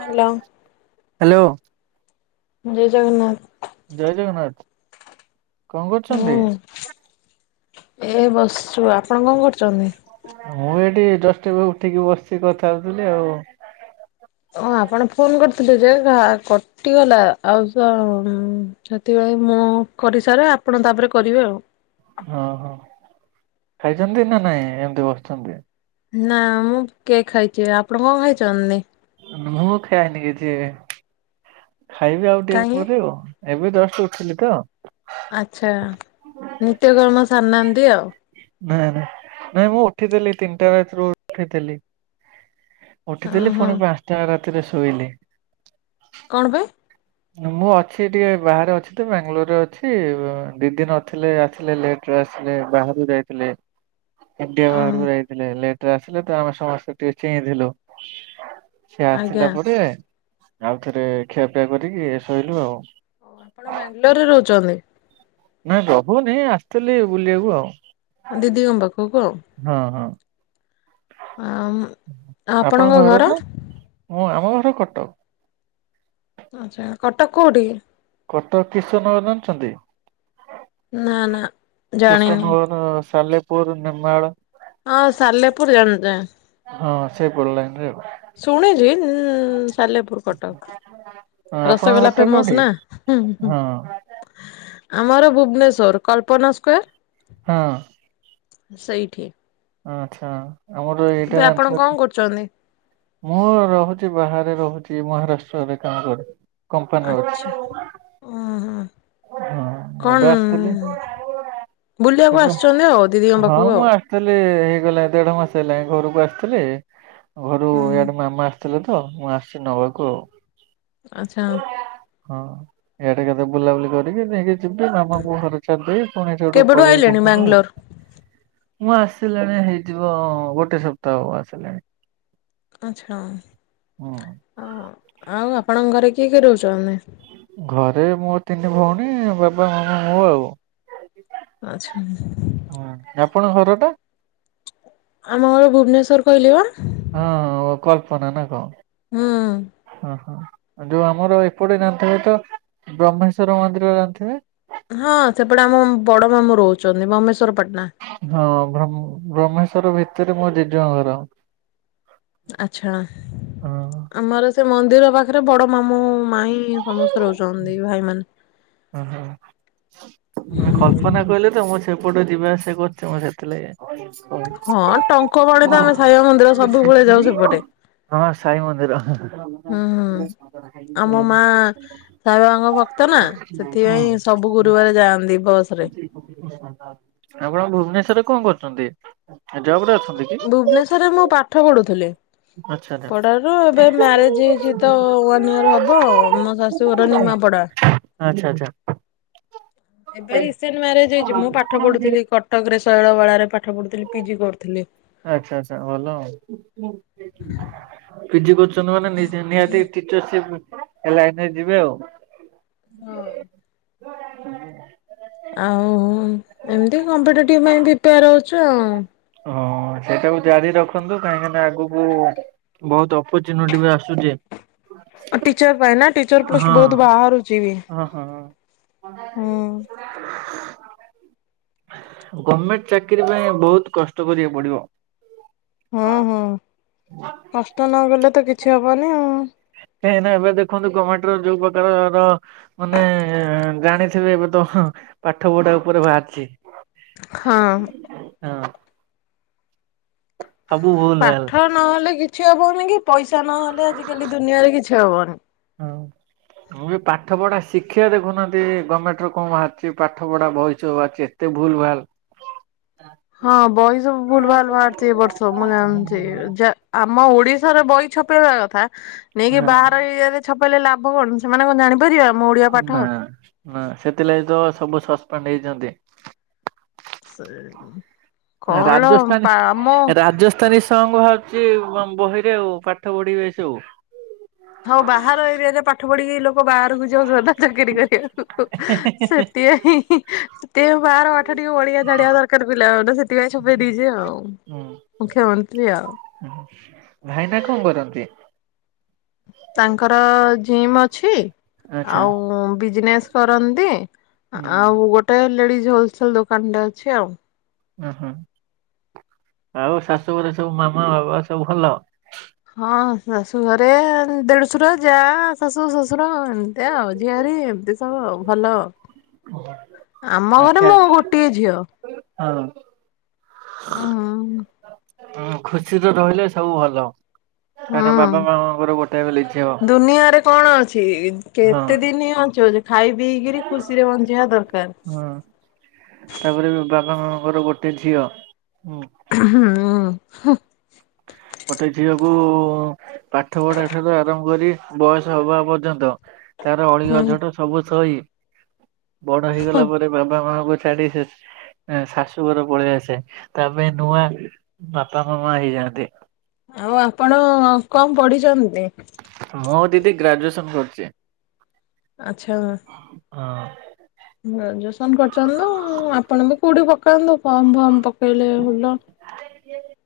Hello! Hello! ଜୟ ଜଗନ୍ନାଥ! ଜୟ ଜଗନ୍ନାଥ! କଣ କରୁଛନ୍ତି? ହୁଁ ଏ ବସିଛୁ! ଆପଣ କଣ କରୁଛନ୍ତି? ମୁଁ ଏଠି ଯଷ୍ଟ ଏବେ ଉଠିକି ବସିଛିି କଥା ହଥିଲି ଆଉ! ହଁ ଆପଣ ଫୋନ କରିଥିଲେ ଯେ! କଟିଗଲା, ଆଉ ସେଥପାଇଁ ମୁଁ କରିସାରେ ଆପଣ ତାପରେ କରିବେ ଆଉ! ହଁ ହୋ ଖାଇଛନ୍ତି ନା ନାଇଁ? ଏମତି ବସିଛନ୍ତି! ନା ମୁଁ କେକ୍ ଖାଇଛି, ଆପଣ କଣ ଖାଇଛନ୍ତି? ମୁଁ ଖେଲେନି କିଛି ଖାଇବି ଆଉ ଟିକେ କାହିଁକି ପରେ ଆଉ ଏବେ ଜଷ୍ଟ ଉଠିଲି ତ ଆଚ୍ଛା ନିତ୍ୟକର୍ମ ସାରିନାହାନ୍ତି ଆଉ। ନାଇଁ ନାଇଁ ନାଇଁ ମୁଁ ଉଠିଥିଲି ତିନିଟା ରାତିରୁ ଉଠିଥିଲି! ଅ ଉଠିଥିଲି! ହଁ ପୁଣି ପାଞ୍ଚଟା ରାତିରେ ଶୋଇଲି! କଣ ପାଇଁ। ମୁଁ ଅଛି ଟିକେ ବାହାରେ ଅଛି ତ ବାଙ୍ଗାଲୋରରେ ଅଛି ଦିଦି ନଥିଲେ ଆସିଲେ ଲେଟ୍! ଏବେ ଆସିଲେ! ବାହହାରକୁ ଯାଇଥିଲେ ଇଣ୍ଡିଆ ଅ ବାହାରକୁ ଯାଇଥିଲେ! ଲେଟ୍ ଆସିଲେ ତ ଆମେ ସମସ୍ତେ ଟିକେ ଚେହିଥିଲୁ। ସେ ଆଜ୍ଞା। ଆସିଲା ପରେ! ଆଉ ଥରେ ଖିଆପିଆ କରିକି ଶୋଇଲୁ ଆଉ। ଆପଣ ବାଙ୍ଗାଲୋର ରେ ରହୁଛନ୍ତି? ନାଁ ରହୁନି! ଆସିଥିଲି ବୁଲିବାକୁ ଆଉ! ଦିଦି ଙ୍କ ପାଖକୁ ଆଉ! ହଁ ହଁ! ଆଉ ଆପଣଙ୍କ ଘର? ହଁ! ଆମ ଘର କଟକ ଆଚ୍ଛା! କଟକ କୋଉଠି? କଟକ କିଶୋରନଗର ଜଣିଛନ୍ତି? ନା ନା! ଜାଣିନି କିଶେନଗର, ସାଲେପୁର, ନିର୍ମାଳ। ହଁ? ସାଲେପୁର ଜାନିଲି! ହଁ! ସେ ପଟେ ଲାଇନ ରେ! ଶୁନିଚି! ଉଁ ସାଲେପୁର କଟକ! ହଁ ଆପଣଙ୍କ ରସଗୋଲା ଘରଟା ଫେମସ କୋଉଠି? ନା! ହଁ ଆମର! ଭୁବନେଶ୍ୱର କଳ୍ପନା ସ୍କୋୟାର। ହଁ। ସେଇଠି ଆଚ୍ଛା! ଆମର ଏବେ ଏଇଟା ଆପଣ ଜାଣିଥିବ! କଣ କରୁଚନ୍ତି? ମୁଁ ରହୁଛି ବାହାରେ ରହୁଛି ମହାରାଷ୍ଟ୍ରରେ କାମ କରେ। କମ୍ପାନୀରେ ଅଛି ଆଚ୍ଛା ହୁଁ। ହଁ ଏବେ ଆସିଥିଲି କଣ ବୁଲିବାକୁ ଏବେ ଆସିଛନ୍ତି ଆଉ ଦିଦିଙ୍କ ହଁ ପାଖକୁ ମୁଁ ଆଉ? ଆସିଥିଲି ହେଇଗଲା ଦେଢ଼ ମାସ ହେଲାଣି ଘରକୁ ଆସିଥିଲି ଘରୁ ହୁଁ ଇଆଡ଼େ ମାମା ଆସିଥିଲେ ତ ମୁଁ ଆସିଛି ନେବାକୁ ଆଉ। ଆଚ୍ଛା। ହଁ ଇଆଡ଼େ ଏକାଥରେ ବୁଲାବୁଲି କରିକି ନେଇକି ଯିବି ମାମାଙ୍କୁ ଘରେ ଛାଡ଼ିଦେବି ପୁଣି ଏଠୁ ଗୋଟେ କେବେଠୁ ପଳେଇବି ଆଇଲେଣି ବାଙ୍ଗାଲୋର? ମୁଁ ଆସିଲିଣି ହେଇଯିବ ଗୋଟେ ସପ୍ତାହ ଆସିଲାଣି। ଆଚ୍ଛା। ହୁଁ। ଆଉ ଆପଣଙ୍କ ଘରେ କିଏ କିଏ ରହୁଛନ୍ତି? ଘରେ ମୋ ତିନି ଭଉଣୀ, ବାବା, ମାମା, ମୁଁ ଆଉ। ଆଚ୍ଛା। ହୁଁ ଆପଣଙ୍କ ଘର ଟା? ଆମ ଘର ଭୁବନେଶ୍ଵର କହିଲି ବା। ହଁ ହଁ ଓଃ କଳ୍ପନ ନା କଣ? ହୁଁ। ଓହୋଃ ଯୋଉ ଆମର ଏପଟେ ଜାଣିଥିବେ ତ ବ୍ରହ୍ମେଶ୍ଵର ମନ୍ଦିର ଜାଣିଥିବେ? ହଁ ସେପଟେ ଆମ ବଡ଼ ମାମୁଁ ରହୁଛନ୍ତି। ବ୍ରହ୍ମେଶ୍ଵର ପାଟନା। ହଁ ବ୍ରହ୍ମେଶ୍ଵର ଭିତରେ ମୋ ଜିଜୁଙ୍କ ଘର। ଆଛା! ହଁ ଆମର ସେ ମନ୍ଦିର ପାଖରେ ବଡ଼ ମାମୁଁ ମାଇଁ ସମସ୍ତେ ରହୁଛନ୍ତି ଭାଇ ମାନେ। ଓହୋ! କଳ୍ପନା କହିଲେ ତ ମୁଁ ସେପଟ ଯିବା ଆସିବା କରୁଛି ମୁଁ ସେଥିଲାଗି ହଁ ଟଙ୍କପାଣି ତ ଆମେ ସାଇବାବା ମନ୍ଦିର ସବୁବେଳେ ଯାଉ ସେପଟେ। ହଁ ସାଇ ମନ୍ଦିର। ହୁଁ ହୁଁ। ସାଇବାବାଙ୍କ ଭକ୍ତ ନା ସେଥିପାଇଁ ସବୁ ଗୁରୁବାର ଯାଆନ୍ତି ବସ ରେ। ଆପଣ ଭୁବନେଶ୍ଵରରେ କଣ କରୁଛନ୍ତି? ହେ ଜବ୍ ରେ ଭୁବନେଶ୍ବରରେ ମୁଁ ପାଠ ପଢ଼ୁଥିଲି। ଆଚ୍ଛା! ଆଚ୍ଛା ପଢ଼ା ରୁ ଏବେ ମ୍ୟାରେଜ ହେଇଛି ତ ଭଗବାନ ଦୟାରୁ ହବ ମୋ ଶାଶୁଘର ନିମାପଡ଼ା। ଆଚ୍ଛା! ଆଚ୍ଛା! ଏବେ ରିସେଣ୍ଟ ମ୍ୟାରେଜ ହେଇଛି। ମୁଁ ପାଠ ପଢ଼ୁଥିଲି କଟକରେ ଶୈଳବାଳା ରେ ପାଠ ପଢ଼ୁଥିଲି ପିଜି କରୁଥିଲି। ଆଚ୍ଛା! ଆଚ୍ଛା! ଭଲ ଆଉ। ପିଜି କରୁଛନ୍ତି ମାନେ ନିହାତି ଟିଚରସିପ ଲାଇନରେ ଯିବେ ଆଉ। ହଁ। ଉଁ ଆଉ ଏମିତି କମ୍ପିଟେଟିଭ୍ ପାଇଁ ପ୍ରିପେୟାର ହେଉଛୁ ଆଉ। ହଁ ସେଇଟାକୁ ଜାରି ରଖନ୍ତୁ କାହିଁକିନା ଆଗକୁ ବହୁତ ଅପର୍ଚ୍ୟୁନିଟି ବି ଆସୁଛି। ଟିଚର ପାଇଁ ନା ଟିଚର ହଁ ପୋଷ୍ଟ ବହୁତ ବାହାରୁଛି ବି। ହଁ ହଁ। ହୁଁ। ଗର୍ମେଣ୍ଟ ଚାକିରୀ ପାଇଁ ବହୁତ କଷ୍ଟ କରିବାକୁ ପଡ଼ିବ। ହଁ- ହଁ କଷ୍ଟ ନକଲେ ତ କିଛି ହବନି ଆଉ। କାହିଁକି ନା ଏବେ ଦେଖନ୍ତୁ ଗର୍ମେଣ୍ଟ ର ଯୋଉ ପ୍ରକାରର ମାନେ ଜାଣି ଥିବେ ଏବେ ତ ପାଠ ପଢ଼ା ଉପରେ ବାହାରିଛି ହଁ। ହଁ। ସବୁ ଭୁଲ ଭାଲ ପାଠ ନହେଲେ କିଛି ହବନି କି ପଇସା ନହେଲେ ଆଜିକାଲି ଦୁନିଆରେ କିଛି ହବନି। ହଁ। [inaudible] ମୁଁ ବି ପାଠ ପଢା ଶିକ୍ଷା ଦେଖୁନାହାନ୍ତି। ଗର୍ମେଣ୍ଟ ରୁ କଣ ବାହାରିଛି ପାଠ ପଢା ବହିଛବି ଭାହାରିଛି। ଟିକେ ଭୁଲ ଭାଲ। [inaudible] ହଁ ବହି ସବୁ ଭୁଲ ଭାଲ ବାହାରିଛି ଏ ବର୍ଷ ମୁଁ ଜାଣିଛି ଯେ ଆମ ଓଡିଶାର ବହି। ଛପେଇବା କଥା ନେଇକି ହଁ ବାହାର ଏରିଆ ରେ ଛପେଇଲେ ଲାଭ କଣ ସେମାନେ କଣ ଜାଣିପାରିବେ ଆମ ଓଡିଆ ପାଠ। ନା- ନା ସେଥିଲାଗି ତ ସବୁ ସସ୍ପେଣ୍ଡ ହେଇଛନ୍ତି। ସେ କଣ ପାମ। ତ ନିଶଙ୍ଗ ଭାରୁଛି ବହିରେ ଆଉ ପାଠ ପଢିବେ ସବୁ। ହଉ ବାହାର ଏରିଆରେ ପାଠ ପଢିକି ଲୋକ ବାହାରକୁ ଯାଉ ଚାକିରି କରିବାକୁ। ସେଟି ଆଉ ହି ହିି ଟିକେ ବାର ପାଠ ଟିକେ ଓଡିଆ ଜାଣିଆ ଦରକାର ପିଲାମାନେ ସେଥିପାଇଁ ସବୁ ଫେରିକି ଯିବେ ଆଉ ହୁଁ ମୁଖ୍ୟମନ୍ତ୍ରୀ ଆଉ ଭାଇନା କଣ କରନ୍ତି? ତାଙ୍କର ଜିମ୍ ଅଛି ଆଚ୍ଛା। ଆଉ ବିଜିନେସ୍ କରନ୍ତି ହୁଁ ଆଉ ଗୋ ଟେ ଲେଡିଜ ହୋଲସେଲ ଦୋକାନଟେ ଅଛି ଆଉ। ଉଁ ହୁଁ ଆଉ ଶାଶୁଘରେ ସବୁ ମାମା ବାବା ସବୁ ଭଲ? ହଁ ଶାଶୁ ଘରେ ଦେଢଶୁର ଯା ଶାଶୁ ଶଶୁର ଏମିତିଆ ଆଉ ଝିଆରୀ ଏମତି ହଁ ଭଲ ଆମ ଘରେ ଆଚ୍ଛା ମୁଁ ଗୋଟିଏ ଝିଅ। ହଁ। ଉଁ ହୁଁ ଖୁସି ତ ରହିଲେ ସବୁ ଭଲ କାହିଁକିନା ବାବା ହୁଁ ମାମାଙ୍କର ଗୋଟାଏ ବୋଲି ଝିଅ। ଦୁନିଆରେ କଣ ଅଛି ହଁ କେତେ ଦିନ ବଞ୍ଚିବ ଯେ ଖାଇ ପିଇକିରି ଖୁସିରେ ବଞ୍ଚିବା ଦରକାର। ହଁ ତାପରେ ବି ବାପା ମାମାଙ୍କର ଗୋଟେ ଝିଅ ହୁଁ। ଉଁ ହୁଁ। ଗୋଟେ ଝିଅକୁ ପାଠ ପଢା ଠାରୁ ଆରମ୍ଭ କରିକି ବୟସ ହବା ପର୍ଯ୍ୟନ୍ତ ତାର ଅଳି ହୁଁ ଅଝଟ ସବୁ ସହି ବଡ ହେଇଗଲା ପରେ ବାବା ମା ପ ଛାଡି ସେ ଏ ଶାଶୁଘର ପଳେଇଆସେ ତା ପାଇଁ ନୂଆ ବାପା ମାମା ହେଇଯାଆନ୍ତି। ଆଉ ଆପଣ କଣ ପଢିଛନ୍ତି? ମୋର ଦିଦି ଗ୍ରାଜୁଏସନ ସରିଚି। ଆଚ୍ଛା। ହଁ। ଗ୍ରାଜୁଏସନ କରିଚନ୍ତି ତ ଆପଣ ବି କୋଉଠି ପକାନ୍ତୁ ଫର୍ମ ଫର୍ମ ପକେଇଲେ ଭଲ। [inaudible]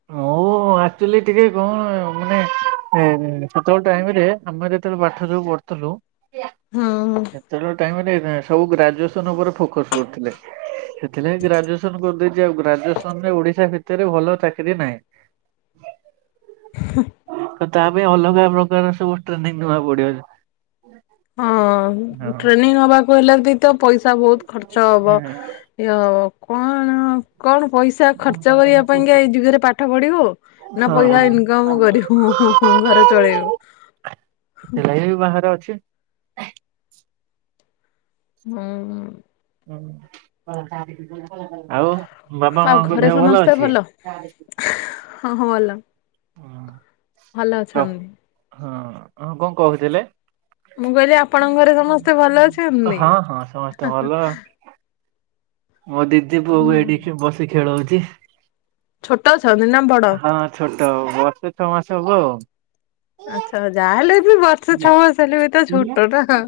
[inaudible] ମୁଁ ଆକ୍ଚୁଲି ଟିକେ କଣ ମାନେ ସେତେବେଳେ ଟାଇମରେ ଆମେ ଯେତେବେଳେ ପାଠ ଯୋଉ ପଢୁଥିଲୁ ୟା ହଁ ହଁ। ସେତେବେଳେ ଟାଇମରେ ସବୁ ଗ୍ରାଜୁଏସନ ଉପରେ ଫୋକସ କରୁଥିଲେ। ସେଥିଲାଗି ଗ୍ରାଜୁଏସନ କରିଦେଇଛି ଆଉ ଗ୍ରାଜୁଏସନ ରେ ଓଡିଶା ଭିତରେ ଭଲ ଚା କିରୀ ନାଇଁ। ତ ତା ପାଇଁ ଅଲଗା ପ୍ରକାର ସବୁ ଟ୍ରେନିଂ ନବାକୁ ପଡିବ। ହଁ ଟ୍ରେନିଂ ନବାକୁ ହେଲେ ବି ତ ପଇସା ବହୁତ ଖର୍ଚ୍ଚ ହବ। ଇଏ ହବ କଣ କଣ ପଇସା ଖର୍ଚ୍ଚ କରିବା ପାଇଁକା ଏଇ ଯୁଗରେ ପାଠ ପଢିବୁ ନା ହଁ ପଇସା ଇନକମ୍ କରିବୁ ଘର ଚଳେଇବୁ। ସେ ଲାଗି ବାହାରେ ଅଛି। ହୁଁ। ଆଉ ବାପା ଆଉ ମାଆଙ୍କ ଘରେ ଦେହ ଭଲ ସମସ୍ତେ ଅଛି? ହଁ ହଁ ଭଲ ଭଲ ଅଛନ୍ତି। ହଁ ହଁ କଣ କହୁଥିଲେ? ମୁଁ କହିଲି ଆପଣଙ୍କ ଘରେ ସମସ୍ତେ ଭଲ ଅଛନ୍ତି? ହଁ ହଁ ସମସ୍ତେ ଭଲ। ମୋ ଦିଦି ପୁଅକୁ ଏଇଠି ଖେ ବସି ଖେଳଉଛି। ଛୋଟ ଅଛନ୍ତି ନା ବଡ? ହଁ ଛୋଟ ବର୍ଷେ ଛଅ ମାସ ହବ ଆଉ। ଆଚ୍ଛା ଯାହା ହେଲେ ବି ବର୍ଷ ଛଅ ମାସ ହେଲେ ବି ତ ଛୋଟ ଟା।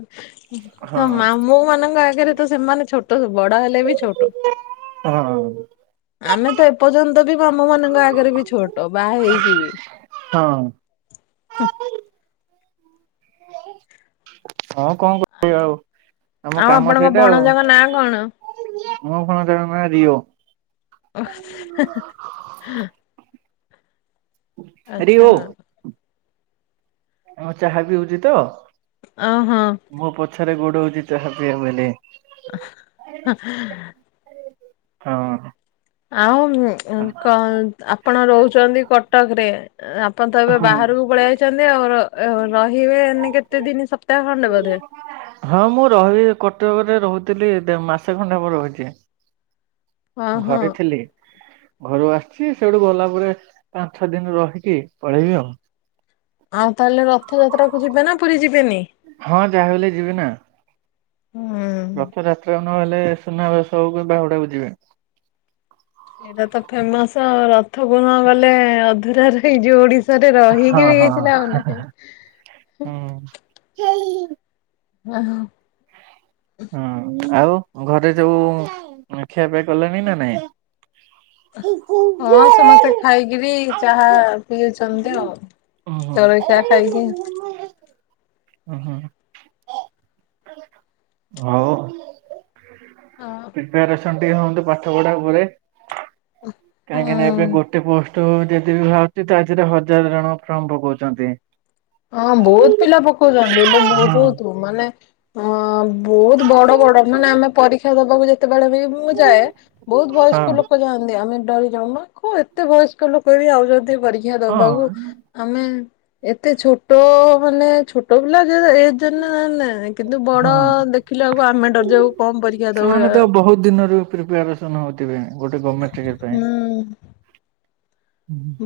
ହଁ ଆଉ ମାମୁଁ ମାନଙ୍କ ଆଗରେ ତ ସେମାନେ ଛୋଟ, ବଡ ହେଲେ ବି ଛୋଟ। [unintelligible] ଆମେ ତ ଏପର୍ଯ୍ୟନ୍ତ ବି ମାମୁଁ ମାନଙ୍କ ଆଗରେ ବି ଛୋଟ, ବାହା ହେଇକି ବି। ହଁ। ହଁ କଣ କରିବି ଆଉ, ଆମ ଆଉ କାମ ଆପଣଙ୍କ ସେଇଟା ଭଣଜାଙ୍କ ନାଁ କଣ? ଆଉ। ମୋ [unintelligible] ରିଓ। [unintelligible] ରିଓ ଆଛା ହଁ। ତମର ଚାହା ବି ହଉଛି ତ? ଓହୋ। ମୋ ପଛରେ ଗୋଡଉଛି ଚାହା ପିଇ ବଲେ। [inaudible] ହଁ। ଆଉ ଆପଣ ରହୁଛନ୍ତି କଟକରେ ଆପଣ ତ ଏବେ ହଁ। ବାହାରକୁ ପଳେଇ ଆଇଛନ୍ତି ଆଉ, ରହିବେନି କେତେ ଦିନ ସପ୍ତାହ ଖଣ୍ଡେ ବୋଧେ? ହଁ ମୁଁ ରହିବି କଟକରେ ରହୁଥିଲି ମାସେ ଖଣ୍ଡେ ହବ ରହୁଛି। ହଁ ହଁ ଘରେ ଥିଲି। ଘରୁ ଆସିଛି ସେଇଠୁ ଗଲା ପରେ ଆଠ ଦିନି ରହିକି ପଳେଇବି ଆଉ। ଆଉ ତାହେଲେ ରଥଯାତ୍ରା କୁ ଯିବେ ନା ପୁରୀ ଯିବେନି? ହଁ ଯାହାହଲେ ଯିବି ନା। ହୁଁ। ରଥଯାତ୍ରାକୁ ନହେଲେ, ସୁନାବେଶ କି ବାହୁଡାକୁ ଯିବେ। ଏଇଟା ତ ଫେମସ ରଥ କୁ ନଗଲେ ଅଧୁରା ରହିଯିବ ଓଡିଶ। ରେ ହଁ ରହିକି ବି ହଁ। ଇଠି ନାହାନ୍ତି କେହି। ହୁଁ। ଓହୋ। ହଁ ଆଉ ଘରେ ସବୁ ଖିଆପିଆ ସରିଲାଣି ନା ନାଇଁ? ହଁ ସମସ୍ତେ ଖାଇକିରି ଚାହା ପିଉଛନ୍ତି ଆଉ। ଉଁ ହୁଁ। ଜଳଖିଆ ଖାଇକି। ହଁ ହଁ ଆଉ। ହଁ ପିପାରେସନ ଟିକେ ହୁଅନ୍ତୁ ପାଠ ପଢା ପରେ। କାହିଁକିନା ଏବେ ହୁଁ। ଗୋ ଗୋଟେ ପୋଷ୍ଟ ଯେଦି ବି ବାହାରୁଛି ତା ଦେହରେ ହଜାର ଜଣ ଫର୍ମ ପକଉଛନ୍ତି। ହଁ ବହୁତ ପିଲା ପକଉଛନ୍ତି ଏବେ ହଁ ବହୁତ। ମାନେ ଅ ବହୁତ ବଡ ବଡ ମାନେ ଆମେ ପରୀକ୍ଷା ଦବାକୁ ଯେ ଯେତେବେଳେ ବି ମୁଁ ଯାଏ ବହୁତ ହଁ ବୟସ୍କ ଲୋକ ଯାଆନ୍ତି, ଆମେ ଡରି ଯାଉନା। କଣ ଏତେ ବୟସ୍କ ଲୋକ ବି ଆଉଛନ୍ତି ପରୀକ୍ଷା ଦବାକୁ, ହଁ। ଆମେ ଏତେ ଛୋଟ ମାନେ ଛୋଟ ପିଲା ଯେ ଏ ଯେ [unintelligible] କିନ୍ତୁ ବଡ଼ ହଁ। ଦେଖିଲେ ବେଳକୁ ଆମେ ଡରିଯାଉ କଣ ପରୀକ୍ଷା ଦବୁ [unintelligible] ଦିନରେ ପିପାରେସନ ହଉଥିବି ଗୋଟେ ଗର୍ମେଣ୍ଟ ଇଏ ପାଇଁ। ହୁଁ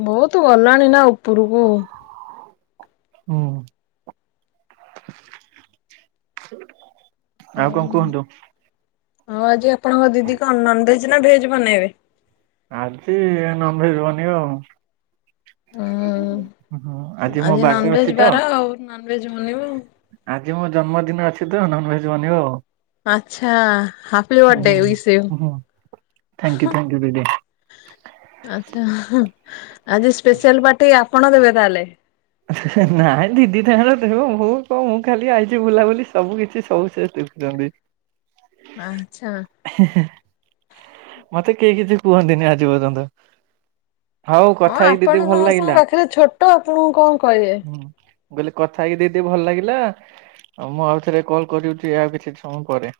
ବହୁତ ଗଲାଣି ନା ଉପୁରୁକୁ। ହଁ। ହଉ, ଆଉ ଆଜି ଆପଣଙ୍କ ଦିଦି କଣ ନନଭେଜ ନା ଭେଜ ବନେଇବେ? ଆଜି ନନଭେଜ୍ ବନିବ ଆଉ। ହୁଁ ଆଜି ମୋ ବା ଡେ ନନଭେଜ ଅଛି ତ। ବାର ଆଉ ନନଭେଜ ବନିବ ଆଉ। ଆଜି ମୋ ଜନ୍ମଦିନ ଅଛି ତ ନନ୍ ଭେଜ୍ ବନିବ ଆଉ। ଆଚ୍ଛା ହାପି ବଡେ ହୁଁ ୱିଶ୍ ୟୁ ହୁଁ ଥ୍ୟାଙ୍କୟୁ ହାଁ। ଥ୍ୟାଙ୍କୟୁ ଦିଦି ଆଛା ହା ଆଜି ସ୍ପେଶାଆଲ ପାର୍ଟି ଆପଣ ଦେବେ ତାହେଲେ? ନାଇଁ ଦିଦି [unintelligible] ଦେବ ମୁଁ କଣ ମୁଁ ଖାଲି ଆଇଛି ବୁଲାବୁଲି ସବୁ କିଛି ସବୁ ସେ ଦେ ଜଦି ଆଛା। ହେ ହେ ହେଁ। ମତେ କେହି କିଛି କୁହନ୍ତିନି ଆଜି ପର୍ଯ୍ୟନ୍ତ। ହଉ ହଁ କଥା ହେଇକି ଆପଣ ଦିଦି ଭଲ ସମସ୍ତଙ୍କ ଲାଗିଲା ପାଖରେ ଛୋଟ ଆପଣଙ୍କୁ କଣ କହିବେ। ହୁଁ। ମୁଁ କହିଲି କଥା ହେଇକି ଦିଦି ଭଲ୍ ଲାଗିଲା ଆଉ ମୁଁ ଆଉ ଥରେ କଲ କରିଅଛି ଆଉ କିଛି ସମୟ ପରେ।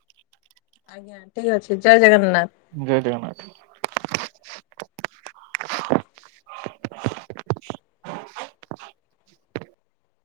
ଆଜ୍ଞା ଠିକ୍ ଅଛି ଜୟ ଜଗନ୍ନାଥ। ଜୟ ଜଗନ୍ନାଥ।